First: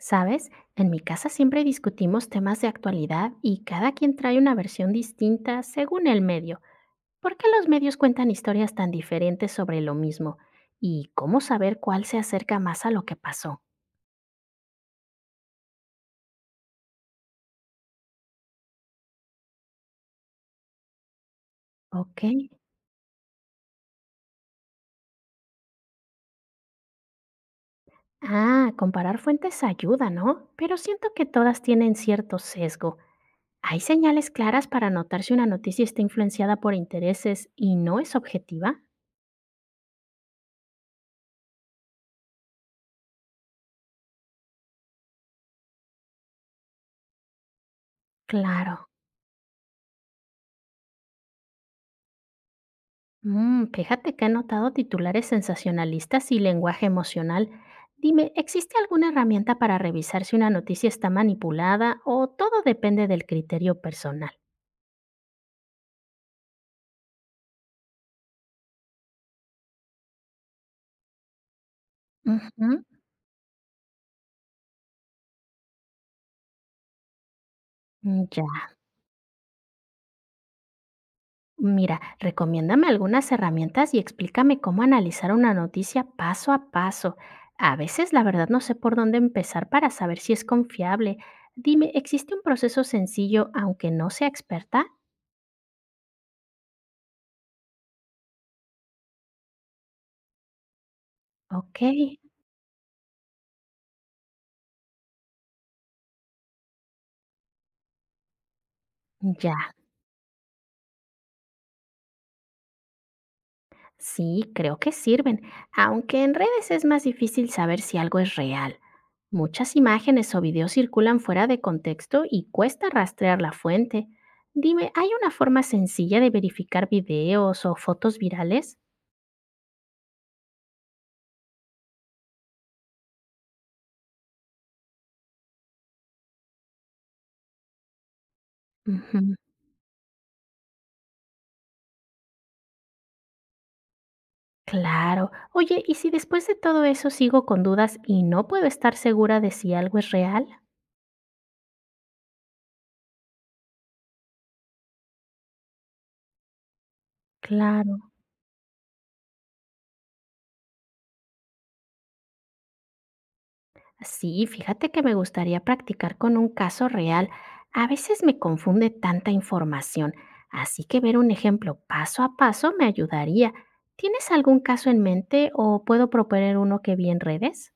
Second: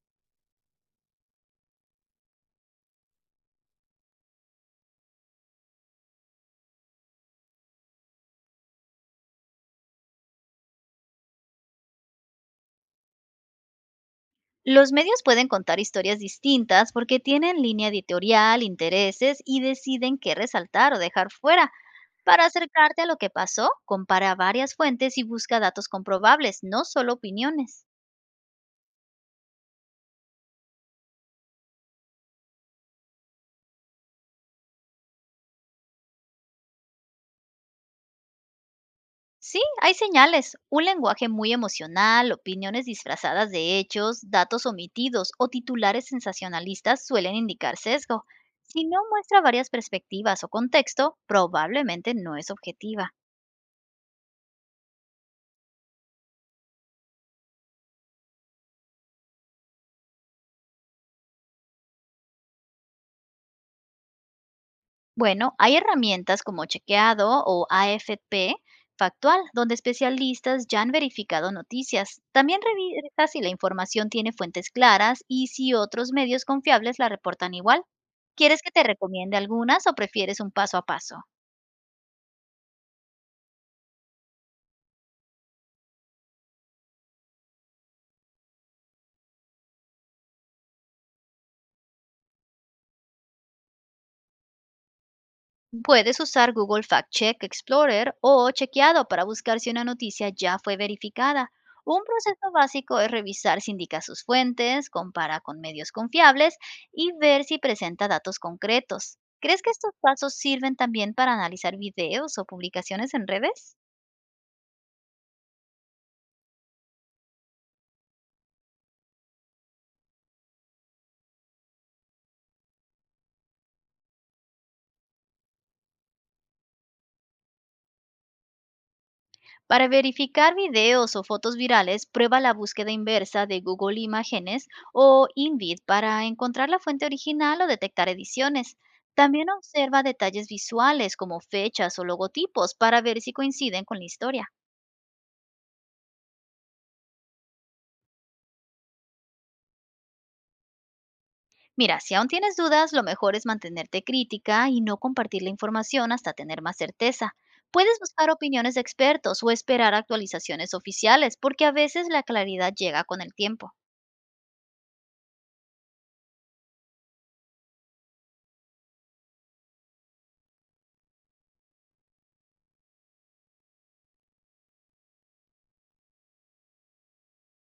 ¿Sabes? En mi casa siempre discutimos temas de actualidad y cada quien trae una versión distinta según el medio. ¿Por qué los medios cuentan historias tan diferentes sobre lo mismo? ¿Y cómo saber cuál se acerca más a lo que pasó? Los medios pueden contar historias distintas porque tienen línea editorial, intereses y deciden qué resaltar o dejar fuera. Ok. Para acercarte a lo que pasó, compara varias fuentes y busca datos comprobables, no solo opiniones. Ah, comparar fuentes ayuda, ¿no? Pero siento que todas tienen cierto sesgo. ¿Hay señales claras para notar si una noticia está influenciada por intereses y no es objetiva? Sí, hay señales, un lenguaje muy emocional, opiniones disfrazadas de hechos, datos omitidos o titulares sensacionalistas suelen indicar sesgo. Claro. Si no muestra varias perspectivas o contexto, probablemente no es objetiva. Fíjate que he notado titulares sensacionalistas y lenguaje emocional. Dime, ¿existe alguna herramienta para revisar si una noticia está manipulada o todo depende del criterio personal? Bueno, hay herramientas como Chequeado o AFP Factual, donde especialistas ya han verificado noticias. También Ujú. revisa si la información tiene fuentes claras y si otros medios confiables la reportan igual. Mm, ya, ¿Quieres que te recomiende algunas o prefieres un paso a paso? mira, recomiéndame algunas herramientas y explícame cómo analizar una noticia paso a paso. A veces la verdad no sé por dónde empezar para saber si es confiable. Dime, ¿existe un proceso sencillo aunque no sea experta? Puedes usar Google Fact Check Explorer o Chequeado para buscar si una noticia ya fue verificada. Ok, Un proceso básico es revisar si indica sus fuentes, compara con medios confiables y ver si presenta datos concretos. ya. ¿Crees que estos pasos sirven también para analizar videos o publicaciones en redes? Sí, creo que sirven, aunque en redes es más difícil saber si algo es real. Muchas imágenes o videos circulan fuera de contexto y cuesta rastrear la fuente. Dime, ¿hay una forma sencilla de verificar videos o fotos virales? Para verificar videos o fotos virales, prueba la búsqueda inversa de Google Imágenes o InVid para encontrar la fuente original o detectar ediciones. Ujú, También observa detalles visuales como fechas o logotipos para ver si coinciden con la historia. claro. Oye, ¿y si después de todo eso sigo con dudas y no puedo estar segura de si algo es real? Mira, si aún tienes dudas, lo mejor es mantenerte crítica y no compartir la información hasta tener más certeza. Puedes Claro. buscar opiniones de expertos o esperar actualizaciones oficiales, porque a veces la claridad llega con el tiempo. Sí, fíjate que me gustaría practicar con un caso real. A veces me confunde tanta información, así que ver un ejemplo paso a paso me ayudaría. ¿Tienes algún caso en mente o puedo proponer uno que vi en redes?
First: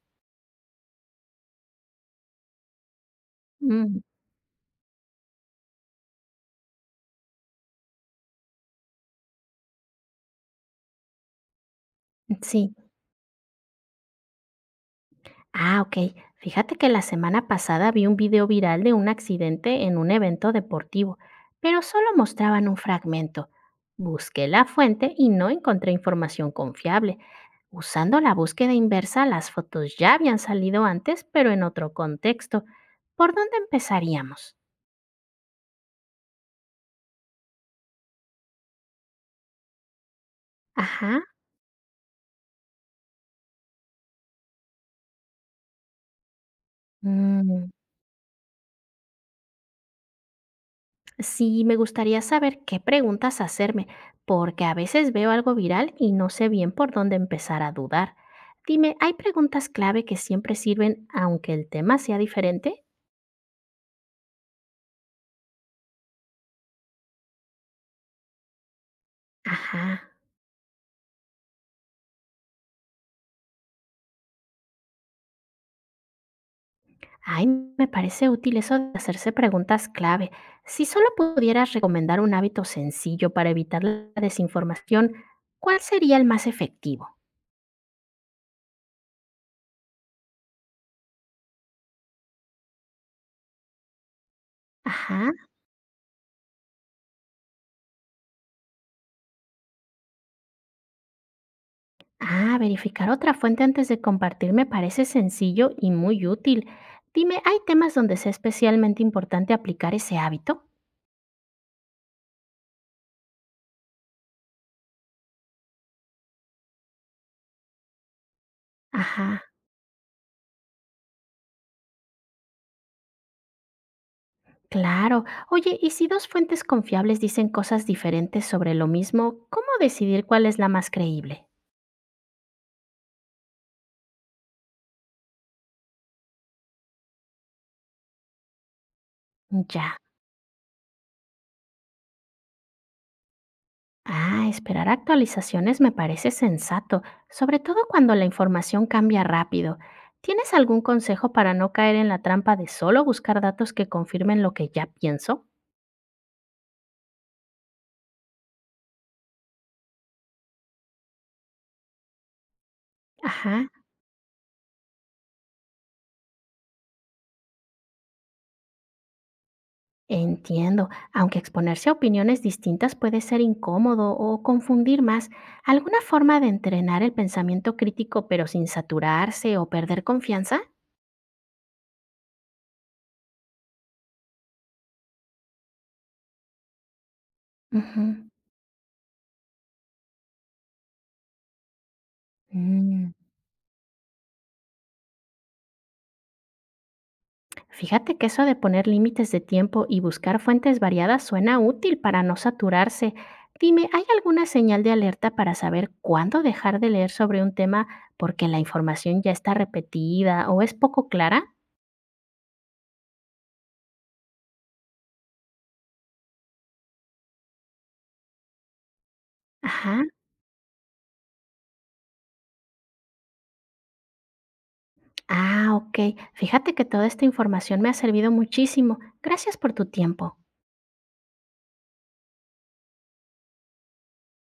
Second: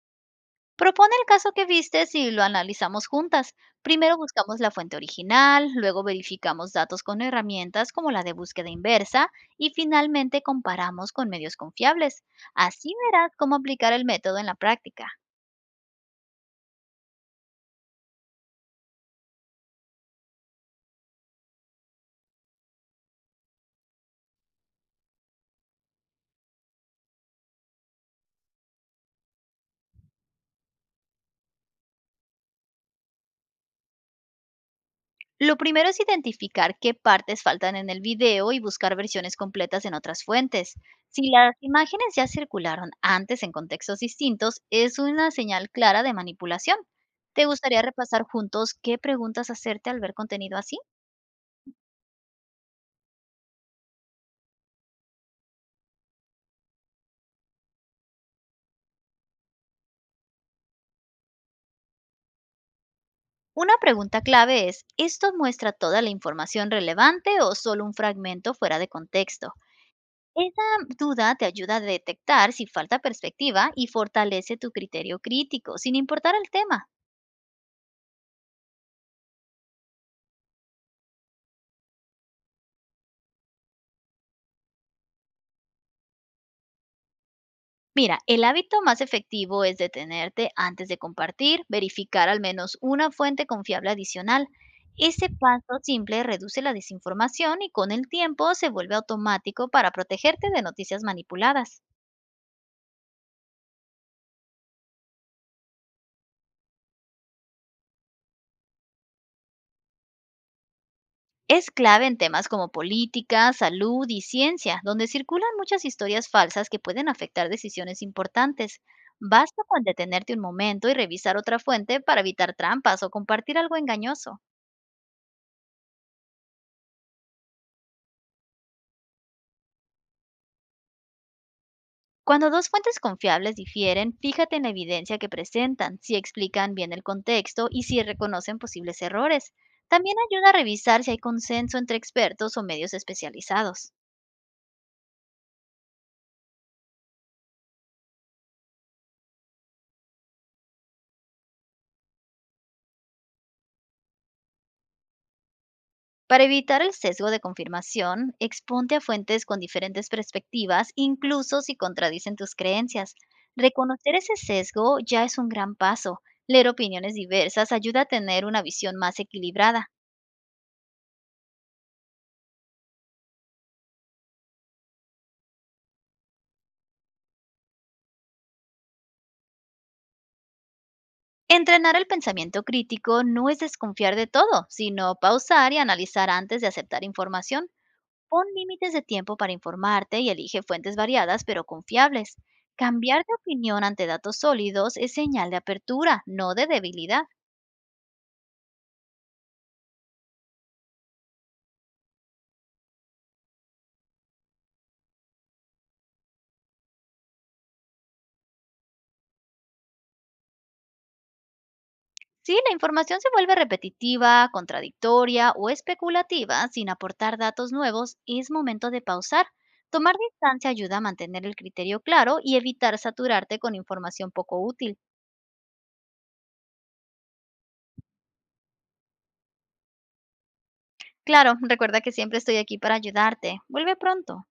Propone el caso que vistes y lo analizamos juntas. Mm, Primero buscamos la fuente original, luego verificamos datos con herramientas como la de búsqueda inversa y finalmente comparamos con medios confiables. sí. Así verás cómo aplicar el método en la práctica. Ah, ok. Fíjate que la semana pasada vi un video viral de un accidente en un evento deportivo, pero solo mostraban un fragmento. Busqué la fuente y no encontré información confiable. Usando la búsqueda inversa, las fotos ya habían salido antes, pero en otro contexto. ¿Por dónde empezaríamos? Lo primero es identificar qué partes faltan en el video y buscar versiones completas en otras fuentes. Ajá. Si las imágenes ya circularon antes en contextos distintos, es una señal clara de manipulación. ¿Te Mm, gustaría repasar juntos qué preguntas hacerte al ver contenido así? Sí, me gustaría saber qué preguntas hacerme, porque a veces veo algo viral y no sé bien por dónde empezar a dudar. Dime, ¿hay preguntas clave que siempre sirven aunque el tema sea diferente? Una pregunta clave es, ¿esto muestra toda la información relevante o solo un fragmento fuera de contexto? Ajá. Esa duda te ayuda a detectar si falta perspectiva y fortalece tu criterio crítico, sin importar el tema. Ay, me parece útil eso de hacerse preguntas clave. Si solo pudieras recomendar un hábito sencillo para evitar la desinformación, ¿cuál sería el más efectivo? Mira, el hábito más efectivo es detenerte antes de compartir, verificar al menos una fuente confiable adicional. Ese Ajá. paso simple reduce la desinformación y con el tiempo se vuelve automático para protegerte de noticias manipuladas. Ah, verificar otra fuente antes de compartir me parece sencillo y muy útil. Dime, ¿hay temas donde sea especialmente importante aplicar ese hábito? Es clave en temas como política, salud y ciencia, donde circulan muchas historias falsas que pueden afectar decisiones importantes. Ajá, Basta con detenerte un momento y revisar otra fuente para evitar trampas o compartir algo engañoso. claro. Oye, ¿y si dos fuentes confiables dicen cosas diferentes sobre lo mismo, cómo decidir cuál es la más creíble? Cuando dos fuentes confiables difieren, fíjate en la evidencia que presentan, si explican bien el contexto y si reconocen posibles errores. Ya. También ayuda a revisar si hay consenso entre expertos o medios especializados. Ah, esperar actualizaciones me parece sensato, sobre todo cuando la información cambia rápido. ¿Tienes algún consejo para no caer en la trampa de solo buscar datos que confirmen lo que ya pienso? Para evitar el sesgo de confirmación, exponte a fuentes con diferentes perspectivas, incluso si contradicen tus creencias. Ajá. Reconocer ese sesgo ya es un gran paso. Leer opiniones diversas ayuda a tener una visión más equilibrada. Entiendo, aunque exponerse a opiniones distintas puede ser incómodo o confundir más, ¿alguna forma de entrenar el pensamiento crítico pero sin saturarse o perder confianza? Entrenar el pensamiento crítico no es desconfiar de todo, sino pausar y analizar antes de aceptar información. Ujú. Pon límites de tiempo para informarte y elige fuentes variadas pero confiables. Mm, Cambiar de opinión ante datos sólidos es señal de apertura, no de debilidad. Fíjate que eso de poner límites de tiempo y buscar fuentes variadas suena útil para no saturarse. Dime, ¿hay alguna señal de alerta para saber cuándo dejar de leer sobre un tema porque la información ya está repetida o es poco clara? Sí, la información se vuelve repetitiva, contradictoria o especulativa sin aportar datos nuevos, es momento de pausar. Ajá. Tomar distancia ayuda a mantener el criterio claro y evitar saturarte con información poco útil. Ah, ok. Fíjate que toda esta información me ha servido muchísimo. Gracias por tu tiempo. Claro, recuerda que siempre estoy aquí para ayudarte. Vuelve pronto.